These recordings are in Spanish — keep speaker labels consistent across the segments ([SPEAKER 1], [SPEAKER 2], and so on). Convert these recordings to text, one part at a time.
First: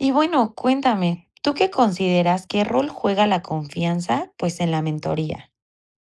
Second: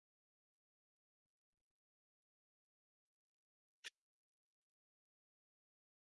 [SPEAKER 1] Y bueno, cuéntame, ¿tú qué consideras? ¿Qué rol juega la confianza? Pues en la mentoría.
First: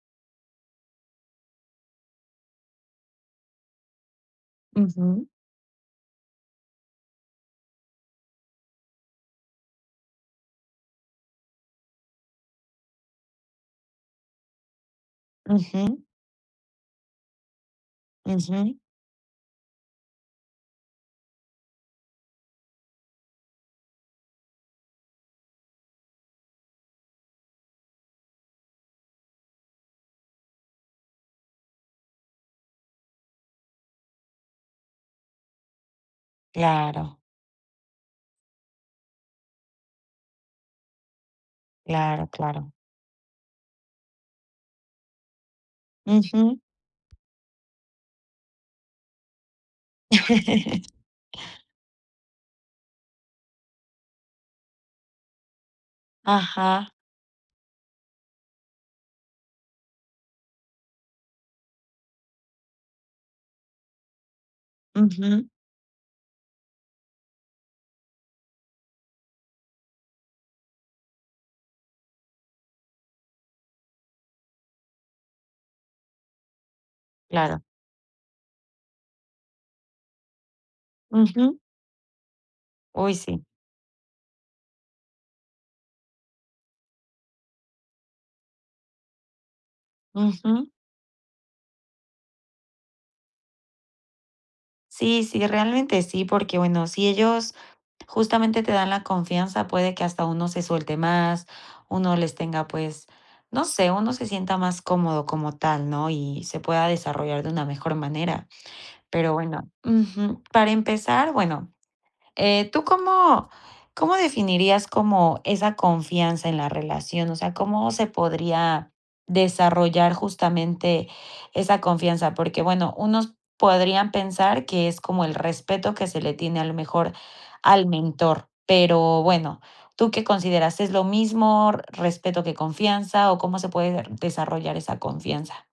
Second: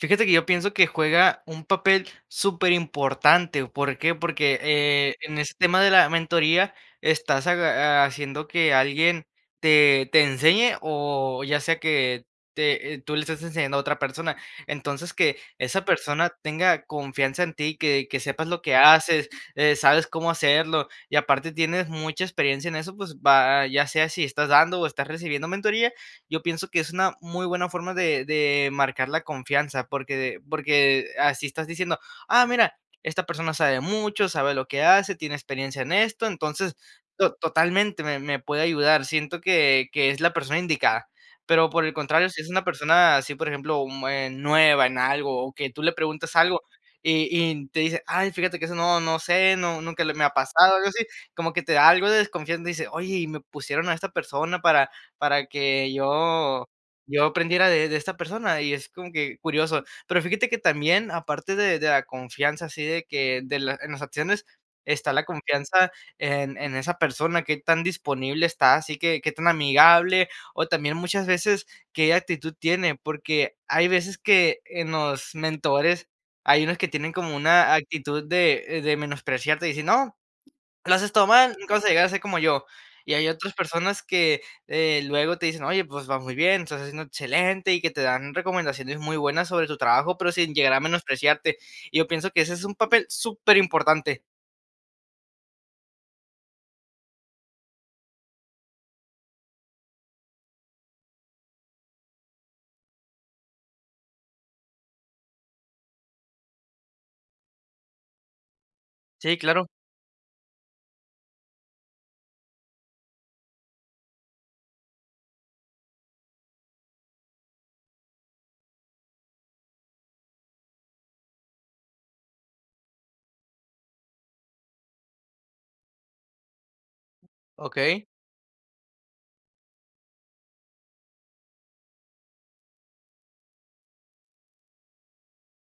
[SPEAKER 2] Fíjate que yo pienso que juega un papel superimportante. ¿Por qué? Porque, eh,
[SPEAKER 1] Ujú.
[SPEAKER 2] en ese tema de la mentoría, estás aga haciendo que alguien te te enseñe o ya sea que te tú le estás enseñando a otra persona. Entonces, que esa
[SPEAKER 1] Ujú.
[SPEAKER 2] persona tenga confianza en ti, que que sepas lo que
[SPEAKER 1] Ujú.
[SPEAKER 2] haces, eh, sabes cómo hacerlo y aparte tienes mucha experiencia en eso, pues va ya sea si estás dando o estás recibiendo mentoría, yo pienso que es una muy buena forma de de marcar la confianza, porque de porque así estás diciendo: "Ah mira, esta persona sabe mucho, sabe lo que hace, tiene experiencia en esto". Entonces
[SPEAKER 1] Claro.
[SPEAKER 2] to totalmente me me puede ayudar. Siento que que es la persona indicada, pero, por el contrario,
[SPEAKER 1] Claro,
[SPEAKER 2] si es una
[SPEAKER 1] claro.
[SPEAKER 2] persona así, por ejemplo, mm, eh, nueva en algo o que tú le preguntas
[SPEAKER 1] Ujú.
[SPEAKER 2] algo y y te dice: "Ay, fíjate que eso no, no sé, no, nunca le me ha pasado algo así", como que te da algo de desconfianza y dice: "Oye, y me pusieron a esta persona para para que yo
[SPEAKER 1] Ajá.
[SPEAKER 2] yo aprendiera de de esta persona" y es como que curioso. Pero fíjate que también, aparte de de la confianza así de que de la en las acciones, está la
[SPEAKER 1] Ujú.
[SPEAKER 2] confianza en en esa persona. ¿Qué tan disponible está? Así que, ¿qué tan amigable o también muchas veces, qué actitud tiene? Porque hay veces que en los mentores hay unos que tienen como
[SPEAKER 1] Claro.
[SPEAKER 2] una actitud de de menospreciarte y dicen: "No, lo haces todo mal,
[SPEAKER 1] Ujú.
[SPEAKER 2] nunca vas a llegar a ser como yo",
[SPEAKER 1] Uy,
[SPEAKER 2] y hay
[SPEAKER 1] sí.
[SPEAKER 2] otras personas que, eh, luego te dicen: "Oye, pues va muy bien, estás haciendo excelente", y que te dan recomendaciones muy buenas sobre tu trabajo, pero sin
[SPEAKER 1] Ujú.
[SPEAKER 2] llegar a menospreciarte. Yo pienso que ese es un papel superimportante.
[SPEAKER 1] Sí, sí, realmente sí, porque bueno, si ellos justamente te dan la confianza puede que hasta uno se suelte más, uno les tenga, pues, no sé, uno se sienta más cómodo como tal, ¿no?, y se pueda desarrollar de una mejor manera. Pero,
[SPEAKER 2] Sí, claro.
[SPEAKER 1] bueno, ujú, para empezar, bueno, eh, ¿tú cómo cómo definirías como esa confianza en la relación? O sea, ¿cómo se podría desarrollar justamente esa confianza? Porque bueno, unos podrían pensar que es como el respeto que se le tiene a lo mejor al
[SPEAKER 2] Okey.
[SPEAKER 1] mentor. Pero, bueno, ¿tú qué consideras, es lo mismo respeto que confianza, o cómo se puede de desarrollar esa confianza?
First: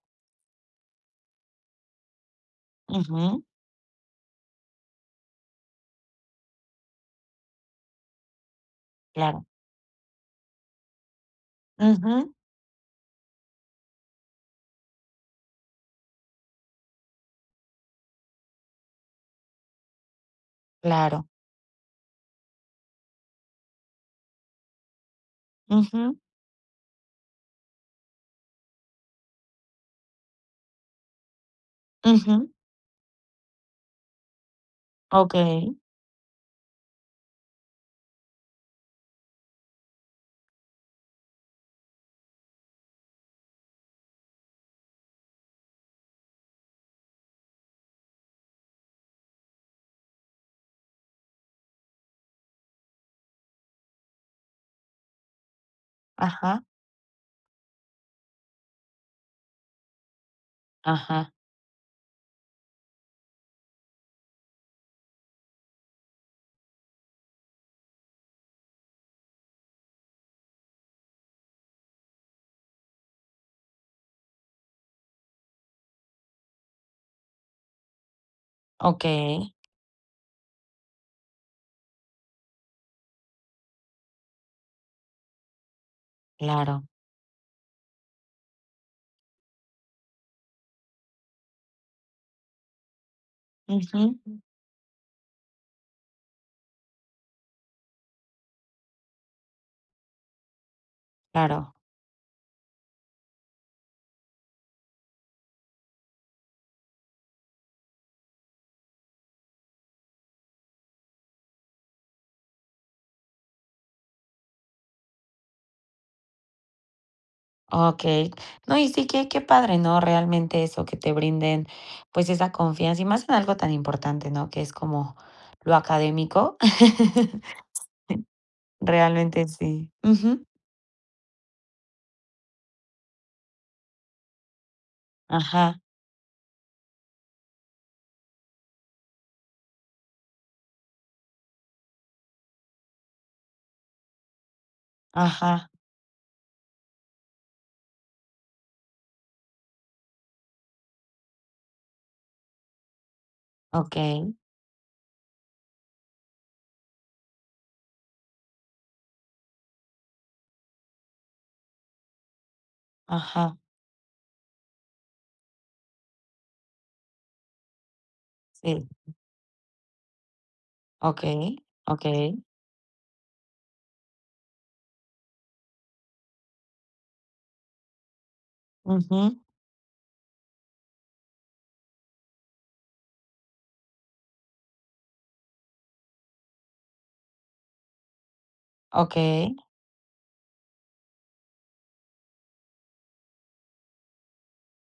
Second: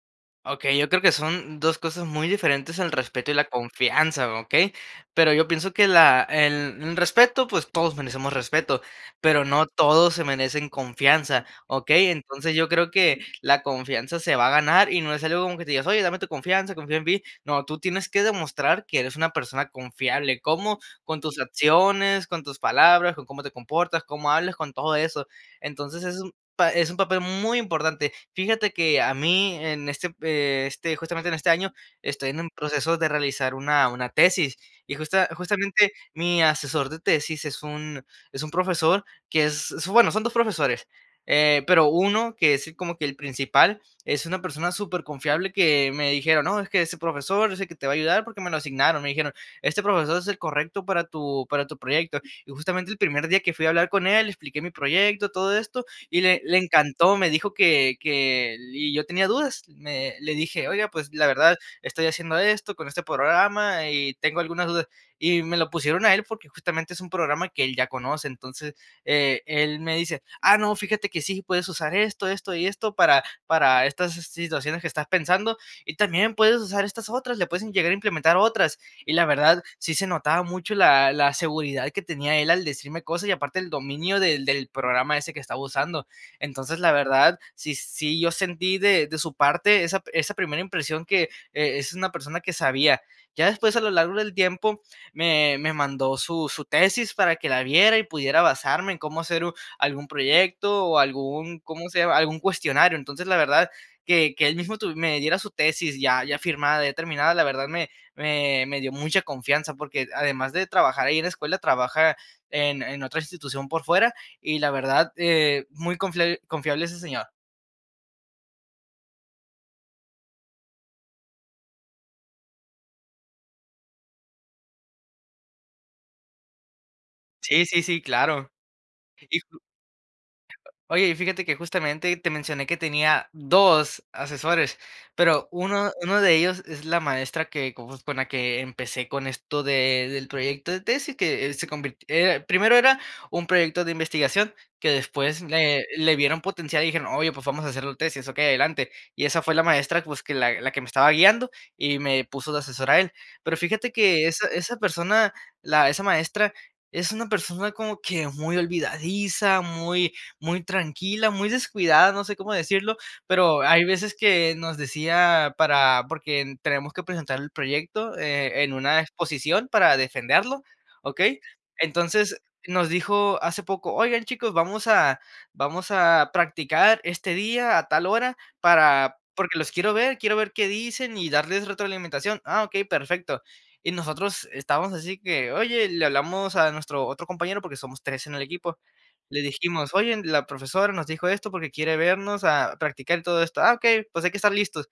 [SPEAKER 2] Okey, yo creo que son dos cosas muy diferentes el respeto y la
[SPEAKER 1] Ujú.
[SPEAKER 2] confianza, ¿okey? Pero yo pienso que la el el respeto, pues, todos merecemos respeto, pero
[SPEAKER 1] Claro.
[SPEAKER 2] no todos se merecen confianza, ¿okey?
[SPEAKER 1] Ujú.
[SPEAKER 2] Entonces, yo creo que la confianza se va a ganar, y no es algo como que te digas: "Oye, dame tu confianza, confía en mí". No, tú tienes que demostrar que eres una persona confiable, ¿cómo?, con
[SPEAKER 1] Claro.
[SPEAKER 2] tus acciones, con tus palabras, con cómo te comportas, cómo hablas, con todo eso. Entonces
[SPEAKER 1] Ujú.
[SPEAKER 2] es un pa es un papel muy importante. Fíjate que a mí en este, eh, este justamente en este año, estoy en un
[SPEAKER 1] Ujú.
[SPEAKER 2] proceso de realizar una una tesis y justa
[SPEAKER 1] Okey.
[SPEAKER 2] justamente, mi asesor de tesis es un es un profesor que es, bueno, son 2 profesores. Eh, pero uno que es como que el principal es una persona superconfiable que me dijeron: "No, es que ese profesor es el que te va a ayudar, porque me lo asignaron". Me dijeron este profesor es el correcto para tu para tu proyecto. Y justamente el primer día que fui a hablar con él, le expliqué mi proyecto, todo esto, y le le
[SPEAKER 1] Ajá.
[SPEAKER 2] encantó, me dijo que que el y yo tenía dudas. Me le dije: "Oiga, pues la
[SPEAKER 1] Ajá.
[SPEAKER 2] verdad, estoy haciendo esto con este programa y tengo algunas dudas", y me lo pusieron a él porque justamente es un programa que él ya conoce. Entonces, eh, él me dice: "Ah, no, fíjate que sí puedes usar esto, esto y esto para para estas si situaciones que estás pensando, y también puedes usar estas otras, le puedes en llegar a implementar otras". Y la
[SPEAKER 1] Okey.
[SPEAKER 2] verdad, sí se notaba mucho la la seguridad que tenía él al decirme cosas y aparte el dominio del del programa ese que estaba usando. Entonces,
[SPEAKER 1] Claro.
[SPEAKER 2] la verdad, sí sí yo sentí de de su parte esa esa primera impresión que, eh, es una persona que sabía. Ya después a lo largo
[SPEAKER 1] Ujú.
[SPEAKER 2] del tiempo, me me mandó su su tesis para que la viera, y pudiera basarme en cómo hacer u algún proyecto o algún,
[SPEAKER 1] Claro.
[SPEAKER 2] ¿cómo se llama?, algún cuestionario. Entonces, la verdad que que él mismo tu me diera su tesis ya ya firmada, ya terminada, la verdad me me me dio mucha confianza, porque el además de trabajar ahí en la escuela, trabaja en en otra institución por fuera y la verdad, eh, muy conflia confiable ese señor.
[SPEAKER 1] Okey. No, y sí qué qué padre, ¿no?, realmente eso que te brinden, pues, esa confianza y más en algo tan importante, ¿no?, que es como lo académico.
[SPEAKER 2] Sí, sí, sí, claro. Y
[SPEAKER 1] Realmente,
[SPEAKER 2] [unintelligible]
[SPEAKER 1] sí, ujú.
[SPEAKER 2] Oye, y fíjate que justamente te mencioné que tenía 2 asesores, pero
[SPEAKER 1] Ajá.
[SPEAKER 2] uno uno de ellos es la maestra que con uff, la que empecé con esto de del proyecto de tesis que se convirt era primero era un proyecto de investigación que después
[SPEAKER 1] Ajá.
[SPEAKER 2] le le vieron potencial, y dijeron: "Oye, pues vamos a hacer los tesis, okey, adelante". Y esa fue la maestra, pues, que la la que me estaba guiando y me puso de asesor a él. Pero fíjate que
[SPEAKER 1] Okey.
[SPEAKER 2] esa esa persona, la esa maestra es una persona como que muy olvidadiza, muy, muy tranquila, muy descuidada, no sé, cómo decirlo,
[SPEAKER 1] Ajá.
[SPEAKER 2] pero hay veces que nos decía para porque tenemos que presentar el proyecto, eh, en
[SPEAKER 1] Sí.
[SPEAKER 2] una exposición para defenderlo, okey.
[SPEAKER 1] Okey,
[SPEAKER 2] Entonces,
[SPEAKER 1] okey.
[SPEAKER 2] nos dijo hace poco: "Oigan, chicos, vamos a vamos a practicar este día a tal hora para
[SPEAKER 1] Ujú.
[SPEAKER 2] porque los quiero ver, quiero ver qué dicen y darles retroalimentación". Ah okey, perfecto. Y nosotros estábamos así que: "Oye, le hablamos a nuestro otro compañero, porque somos 3 en el equipo". Le
[SPEAKER 1] Okey.
[SPEAKER 2] dijimos: "Oye, la profesora nos dijo esto, porque quiere vernos a practicar todo esto. Ah okey, pues, hay que estar listos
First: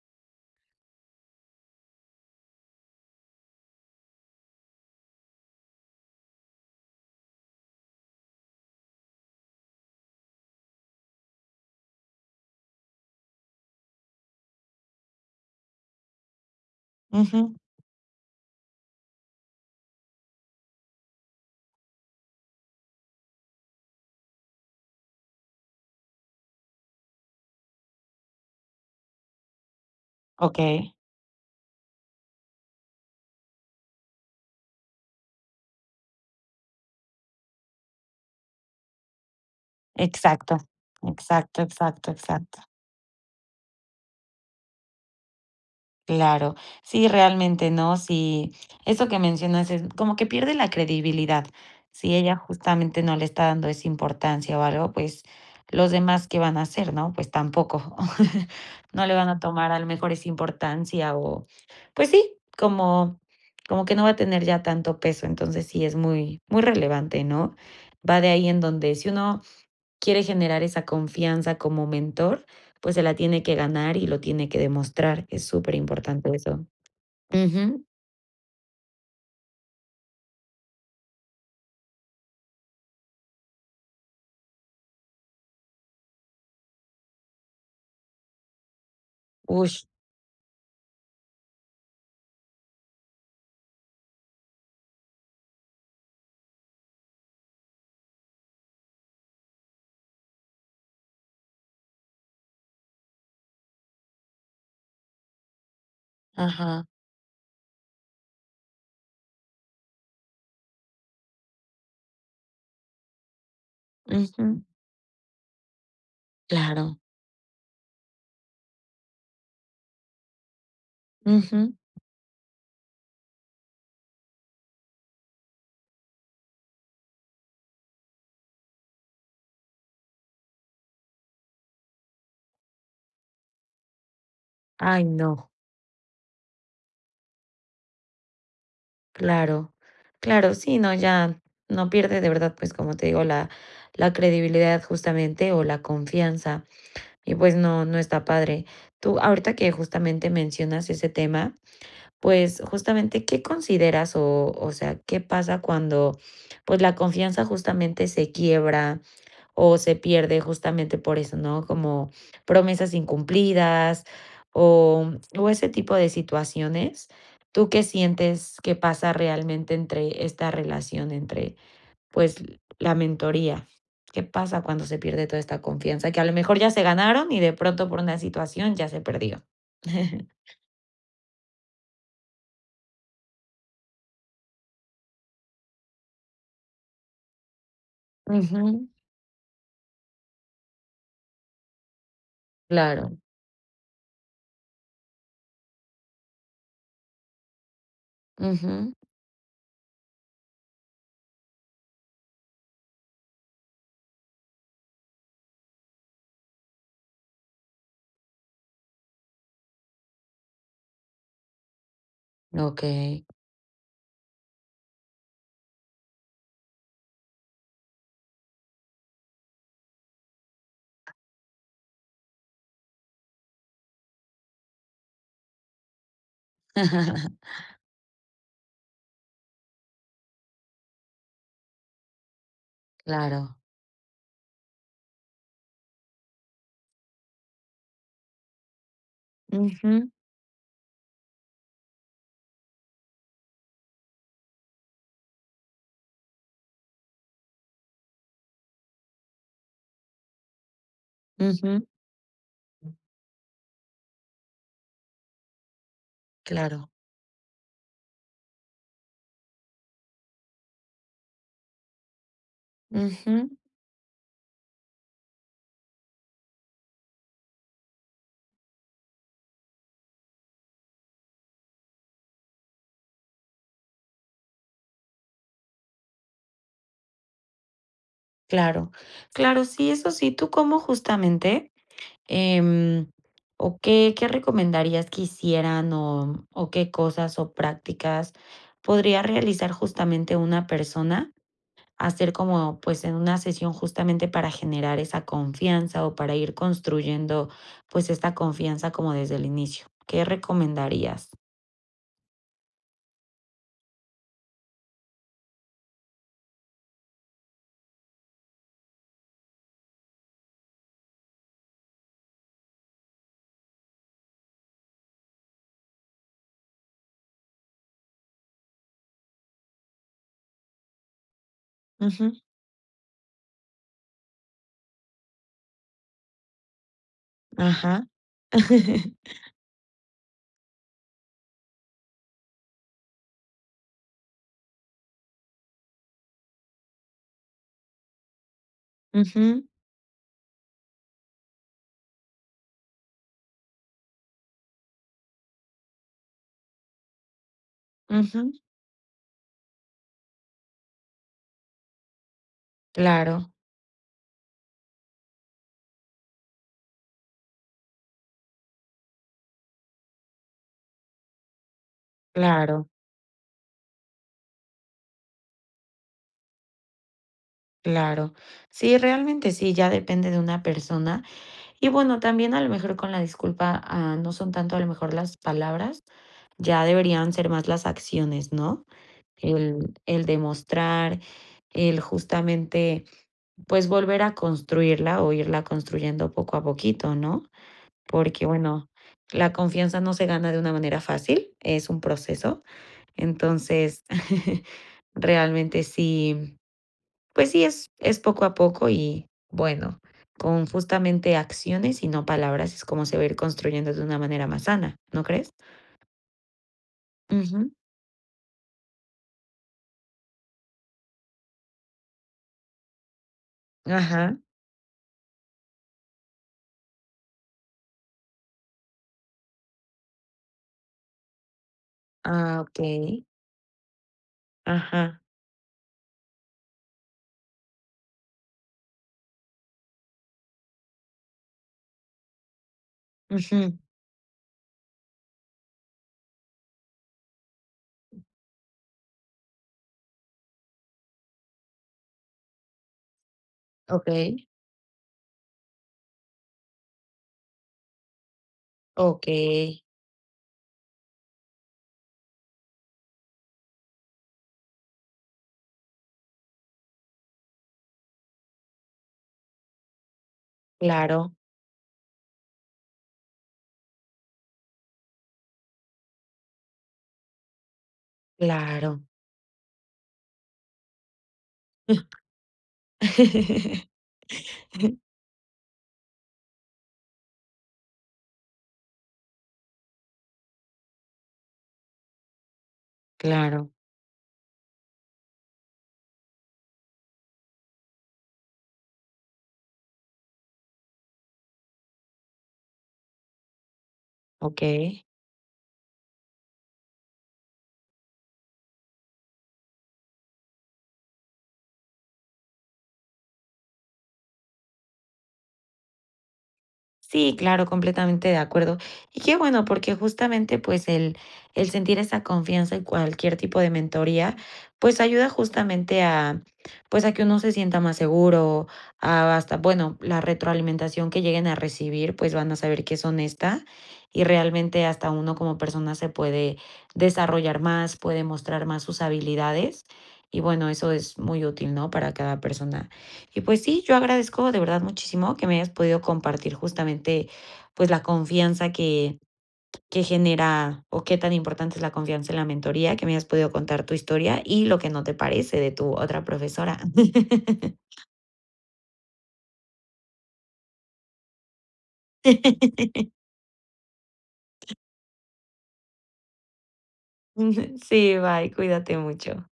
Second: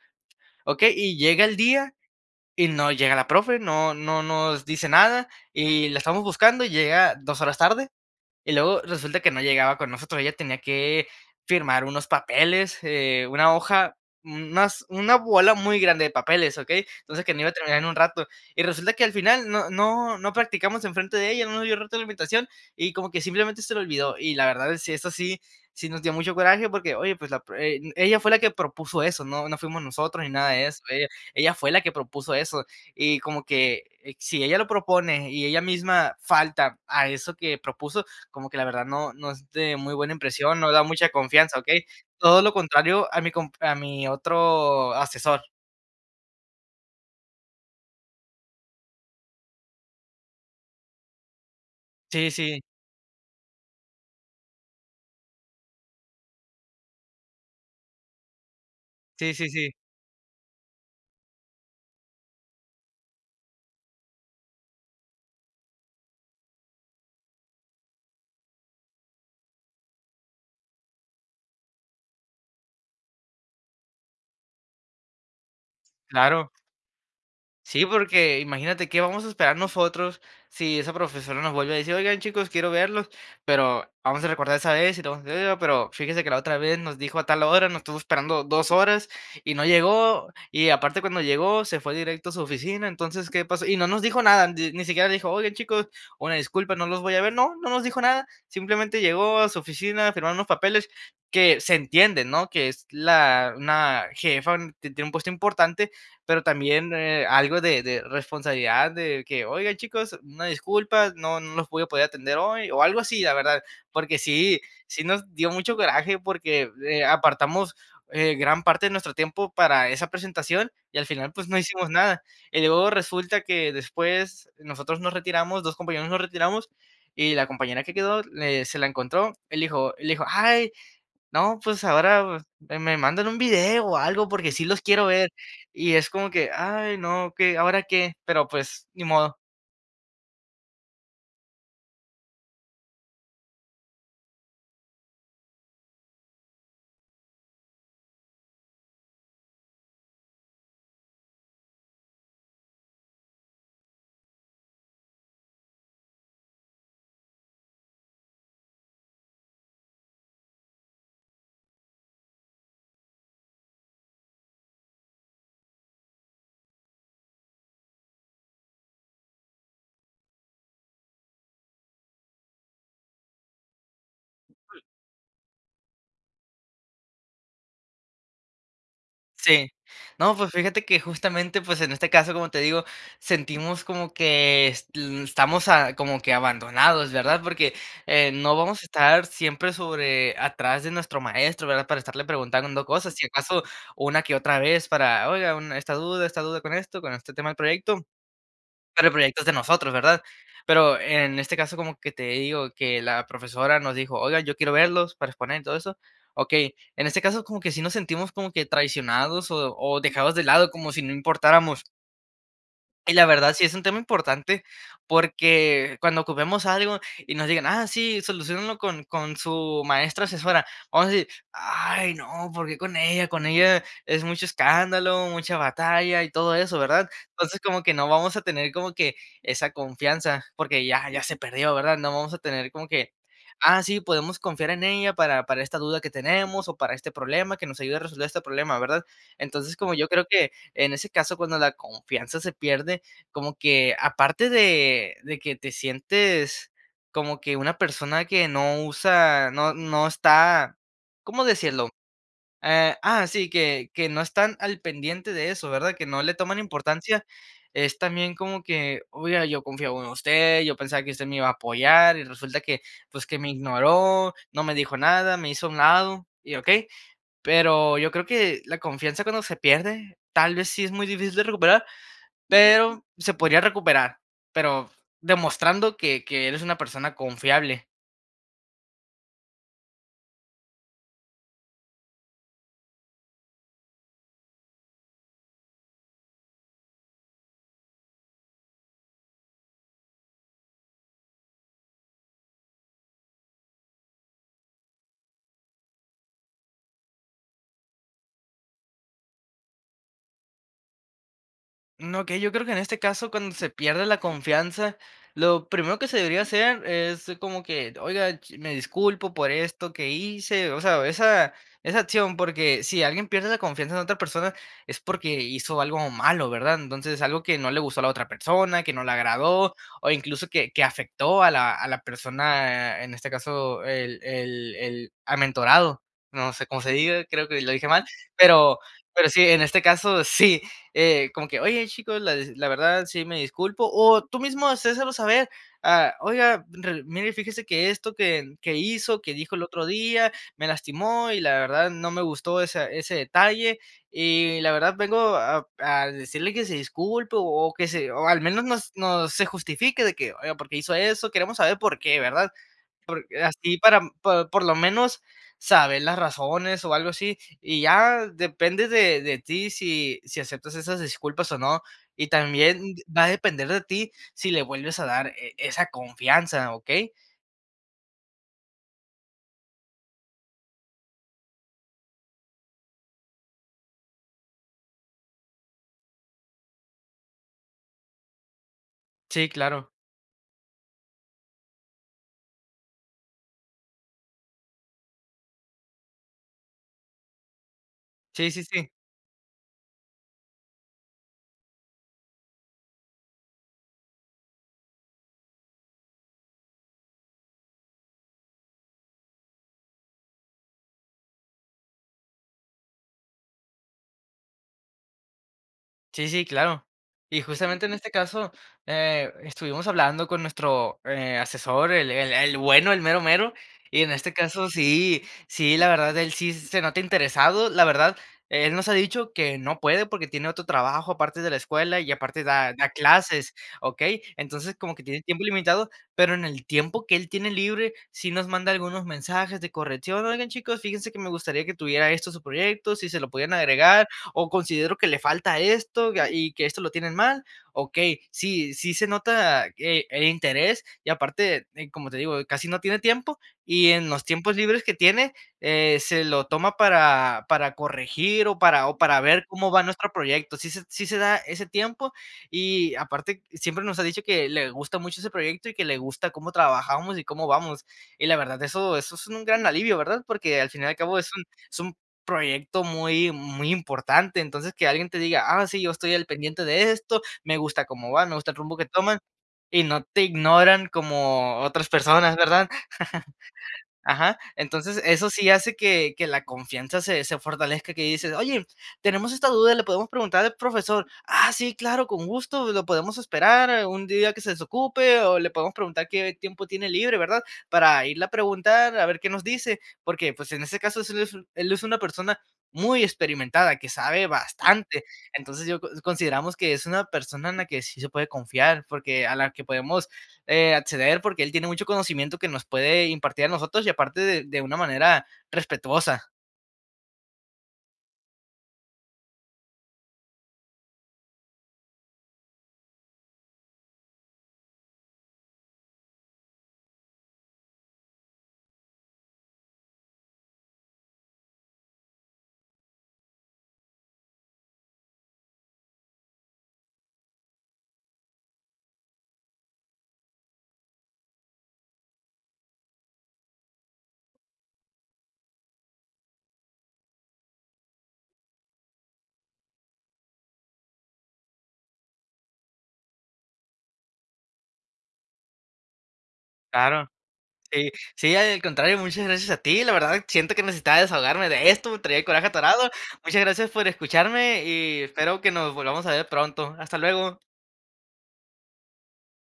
[SPEAKER 2] ¿okey?". Y llega el día, y no llega la profe no no nos dice nada y la estamos buscando, y llega 2 horas tarde, y luego resulta que no llegaba con nosotros. Ella tenía que firmar unos papeles, eh, una hoja, más una bola muy grande de papeles, ¿okey? Entonces, que no iba a
[SPEAKER 1] Ujú.
[SPEAKER 2] terminar en un rato y resulta que al final no no no practicamos enfrente de ella, no nos dio roto la invitación, y como que simplemente se le olvidó. Y la verdad si es así, sí nos dio mucho coraje, porque oye, pues, la pru eh, ella fue la que propuso eso, no, no fuimos nosotros ni nada de eso.
[SPEAKER 1] Okey.
[SPEAKER 2] Ella ella fue la que propuso eso, y como que si ella lo propone y ella misma falta a eso que propuso, como que la verdad no, no es de muy buena
[SPEAKER 1] Exacto,
[SPEAKER 2] impresión, no da mucha confianza,
[SPEAKER 1] exacto,
[SPEAKER 2] ¿okey?
[SPEAKER 1] exacto,
[SPEAKER 2] Todo lo
[SPEAKER 1] exacto.
[SPEAKER 2] contrario a mi comp a mi otro asesor.
[SPEAKER 1] Claro. Sí, realmente no. Sí, eso que mencionas es como que pierde la credibilidad. Si
[SPEAKER 2] Sí,
[SPEAKER 1] ella
[SPEAKER 2] sí.
[SPEAKER 1] justamente no le está dando esa importancia o algo, pues, ¿los demás qué van a hacer, no? Pues tampoco. No le van
[SPEAKER 2] Sí,
[SPEAKER 1] a
[SPEAKER 2] sí,
[SPEAKER 1] tomar
[SPEAKER 2] sí.
[SPEAKER 1] a lo mejor esa importancia o pues sí, como como que no va a tener ya tanto peso. Entonces sí, es muy, muy relevante, ¿no? Va de ahí en donde si uno, quiere generar esa confianza como mentor, pues se la tiene que ganar y lo tiene que demostrar. Es superimportante
[SPEAKER 2] Claro.
[SPEAKER 1] eso.
[SPEAKER 2] Sí,
[SPEAKER 1] ujú.
[SPEAKER 2] porque imagínate, ¿qué vamos a esperar nosotros si esa profesora nos vuelve a decir: "Oigan, chicos, quiero verlos"? Pero, vamos a recordar esa vez y lo sucedido, pero: "Fíjese que la otra vez nos dijo a tal hora, nos estuvo esperando 2 horas y no llegó y aparte, cuando llegó, se fue directo a su oficina". Entonces, ¿qué pasó? Y no nos dijo nada, de ni siquiera dijo: "Oigan, chicos, una disculpa, no los voy a ver". No, no nos dijo nada. Simplemente, llegó a su oficina a firmar unos papeles que, se entiende, ¿no?, que es la una jefa, que tiene un puesto importante, pero
[SPEAKER 1] Ajá.
[SPEAKER 2] también, eh, algo de de responsabilidad de que: "Oigan, chicos, una disculpa, no no los voy a poder atender hoy", o algo así, la verdad. Porque sí,
[SPEAKER 1] Ujú.
[SPEAKER 2] sí nos dio mucho coraje porque,
[SPEAKER 1] Claro.
[SPEAKER 2] eh, apartamos, eh, gran parte de nuestro tiempo para esa presentación, y al final, pues no
[SPEAKER 1] Ujú.
[SPEAKER 2] hicimos nada. Y luego resulta que después, nosotros nos retiramos, 2 compañeros nos retiramos y la compañera que quedó, le se la encontró, y le dijo le dijo: "Ay, no, pues ahora me me mandan un video o algo porque sí los
[SPEAKER 1] Ay,
[SPEAKER 2] quiero ver",
[SPEAKER 1] no.
[SPEAKER 2] y es como que: "Ay, no, ¿qué, ahora qué?". Pero, pues ni modo.
[SPEAKER 1] Claro, claro, sí, no, ya, no pierde de verdad, pues, como te digo, la la credibilidad justamente, o la confianza y pues no, no está padre. Tú, ahorita que justamente mencionas ese tema, pues, justamente, ¿qué consideras o o sea, qué pasa cuando, pues la confianza justamente se quiebra o se pierde?, justamente por eso, ¿no? Como promesas incumplidas, o, mm, o ese tipo de situaciones, ¿tú qué sientes que pasa realmente entre esta relación entre, pues la mentoría? ¿Qué pasa cuando se pierde toda esta confianza?, que a lo mejor ya se ganaron y de pronto, por una situación ya se perdió.
[SPEAKER 2] Sí. No, pues fíjate que justamente, pues en este caso, como te digo, sentimos como que es, mm, estamos a como que abandonados, ¿verdad?, porque, eh, no vamos a
[SPEAKER 1] Ujú.
[SPEAKER 2] estar siempre sobre atrás de nuestro maestro, ¿verdad?, para estarle preguntando cosas,
[SPEAKER 1] Claro.
[SPEAKER 2] si acaso una que otra vez para: "Oiga un esta duda esta duda con esto, con este tema del proyecto".
[SPEAKER 1] Ujú.
[SPEAKER 2] Pero el proyectos de nosotros, ¿verdad?, pero en este caso, como que te digo que la profesora nos dijo: "Oigan, yo quiero verlos para exponer y todo eso". Okey, en este caso, como que sí nos sentimos como que traicionados o o dejados de lado como si no importáramos. Y
[SPEAKER 1] Okey.
[SPEAKER 2] la verdad, sí es un tema importante porque cuando ocupemos algo y nos digan: "Ah, sí, soluciónalo con con su maestra asesora", vamos a decir: "Ay, no, porque con ella con ella es mucho escándalo, mucha batalla y todo eso", ¿verdad? Entonces como que no vamos a tener como que esa confianza porque ya ya se perdió, ¿verdad? No vamos a tener como que:
[SPEAKER 1] Claro.
[SPEAKER 2] "Ah, sí, podemos confiar en ella para para esta duda que tenemos o para este problema que nos ayude a resolver este problema", ¿verdad? Entonces, como yo
[SPEAKER 1] Ujú.
[SPEAKER 2] creo que en ese caso, cuando la confianza se pierde como que aparte de de que te sientes como que una persona que no usa, no no está, ¿cómo
[SPEAKER 1] Ujú.
[SPEAKER 2] decirlo? Eh, ah sí, que que no están al pendiente de eso, ¿verdad? Que no le toman
[SPEAKER 1] Claro.
[SPEAKER 2] importancia es también como que: "Oiga, yo confiaba en usted, yo pensaba que usted me iba a apoyar y resulta que, pues que me
[SPEAKER 1] Ujú.
[SPEAKER 2] ignoró, no me dijo nada, me hizo un lado y okey". Pero yo creo que la confianza cuando se pierde, tal vez sí es muy difícil de recuperar, pero se podría recuperar, pero demostrando que que eres una persona confiable.
[SPEAKER 1] Claro, claro, sí, eso sí. ¿Tú cómo justamente, eh, o qué qué recomendarías que hicieran o o qué cosas o prácticas podría realizar justamente una persona, hacer como pues en una sesión justamente para generar esa confianza o para ir construyendo pues esta confianza como desde el inicio. ¿Qué recomendarías?
[SPEAKER 2] No, okey, yo creo que en este caso, cuando se pierde la confianza, lo primero que se debería hacer es como que: "Oiga, me disculpo por esto que hice", o sea, esa esa acción, porque si alguien pierde la confianza en otra persona es porque hizo algo malo, ¿verdad? Entonces es algo que no le gustó a la otra persona, que no le agradó o incluso que que afectó a la a la
[SPEAKER 1] Ujú.
[SPEAKER 2] persona, en este caso, el el el amentorado. No sé cómo se diga, creo que lo dije mal,
[SPEAKER 1] Ajá.
[SPEAKER 2] pero pero sí, en este caso sí, eh, como que: "Oye, chico, la desi la verdad sí me disculpo" o tú mismo hacérselo saber: "Ah, oiga, ril mire, fíjese que esto que que hizo, que dijo el
[SPEAKER 1] Ujú.
[SPEAKER 2] otro día, me lastimó y la verdad no me gustó esa ese detalle y la verdad, vengo a a decirle que se disculpe o que se o al
[SPEAKER 1] Ujú.
[SPEAKER 2] menos no no se justifique", de que, oiga, ¿por qué hizo eso? Queremos saber por qué, ¿verdad? Por
[SPEAKER 1] Claro.
[SPEAKER 2] así, para por lo menos saber las razones o algo así, y ya depende de de ti si si aceptas esas disculpas o no. Y
[SPEAKER 1] Claro.
[SPEAKER 2] también va a depender de ti si le vuelves a dar e esa confianza, ¿okey?
[SPEAKER 1] Claro. Sí, realmente sí, ya depende de una persona y bueno, también a lo mejor con la disculpa, ah, no son tanto a lo mejor las palabras, ya deberían ser más las acciones, ¿no?,
[SPEAKER 2] Sí, claro.
[SPEAKER 1] el el demostrar, el justamente pues volver a construirla o irla construyendo poco a poquito, ¿no?, porque
[SPEAKER 2] Sí, sí,
[SPEAKER 1] bueno,
[SPEAKER 2] sí.
[SPEAKER 1] la confianza no se gana de una manera fácil, es un proceso. Entonces, realmente sí, pues sí, es es poco a poco y bueno, con justamente acciones y no palabras es como se va a ir construyendo de una manera más sana, ¿no crees?
[SPEAKER 2] Sí, sí, claro. Y
[SPEAKER 1] Ujú.
[SPEAKER 2] justamente en este caso, eh, estuvimos hablando con nuestro, eh, asesor, el el el bueno, el mero mero y en este
[SPEAKER 1] Ajá.
[SPEAKER 2] caso, sí sí, la verdad, él sí se nota interesado, la verdad, él nos ha dicho que no puede porque tiene otro trabajo aparte de la escuela y aparte
[SPEAKER 1] Ah,
[SPEAKER 2] da da
[SPEAKER 1] okey.
[SPEAKER 2] clases, ¿okey?, entonces, como que
[SPEAKER 1] Ajá.
[SPEAKER 2] tiene tiempo limitado, pero en el tiempo que él tiene libre, si nos manda algunos mensajes de corrección: "Oigan, chicos, fíjense que me gustaría que tuviera esto su proyecto, si se lo pudieran
[SPEAKER 1] Ujú.
[SPEAKER 2] agregar, o considero que le falta esto ga y que esto lo tienen mal". Okey, sí sí se nota e el interés y aparte, eh, como te digo, casi no tiene tiempo y en los
[SPEAKER 1] Okey.
[SPEAKER 2] tiempos libres que tiene, eh, se lo toma para para corregir o para o para ver cómo
[SPEAKER 1] Okey.
[SPEAKER 2] va nuestro proyecto, sí se sí se da ese tiempo y aparte, siempre nos ha dicho que le gusta mucho ese proyecto y que le gusta cómo trabajamos y cómo vamos. Y la verdad, eso eso es un gran alivio, ¿verdad?, porque al fin y al cabo, es
[SPEAKER 1] Claro.
[SPEAKER 2] un es un proyecto muy muy importante. Entonces que alguien te diga: "Ah sí, yo estoy al pendiente de esto, me gusta cómo va, me gusta el rumbo que
[SPEAKER 1] Claro.
[SPEAKER 2] toman", y no te ignoran como otras personas, ¿verdad? Ajá. Entonces eso sí hace que que la confianza se se fortalezca que dices: "Oye, tenemos esta duda y le podemos preguntar al profesor". "¡Ah sí! ¡Claro! Con gusto lo podemos
[SPEAKER 1] Claro.
[SPEAKER 2] esperar un día que se desocupe o le podemos preguntar qué tiempo tiene libre, ¿verdad?, para irle a preguntar a ver qué nos dice", porque, pues en ese caso, es el es u él es una persona muy experimentada, que sabe
[SPEAKER 1] Okey.
[SPEAKER 2] bastante. Entonces yo con consideramos que es una persona en la que sí se puede confiar, porque a la que podemos, eh, acceder, porque él tiene mucho conocimiento que nos puede impartir a nosotros y aparte de de una manera respetuosa.
[SPEAKER 1] Sí, claro, completamente de acuerdo. Y qué bueno, porque justamente pues el el sentir esa confianza y cualquier tipo de mentoría pues ayuda justamente a pues a que uno se sienta más seguro, a hasta bueno, la retroalimentación que lleguen a recibir, pues van a saber que es honesta. y realmente hasta uno como persona se puede desarrollar más, puede mostrar más sus habilidades y bueno, eso es muy útil, ¿no?, para cada persona. Y pues sí, yo agradezco de verdad muchísimo que me hayas podido compartir justamente pues la confianza que que genera o qué tan importante es la confianza en la mentoría que me hayas podido contar tu historia y lo que no te parece de tu otra profesora.
[SPEAKER 2] Claro. Sí sí, al contrario, muchas gracias a ti. La verdad, siento que necesitaba desahogarme de esto, traía el coraje atorado. Muchas gracias por escucharme y espero que nos volvamos a ver pronto. Hasta luego.
[SPEAKER 1] Ujú. Sí, bye. Cuídate mucho.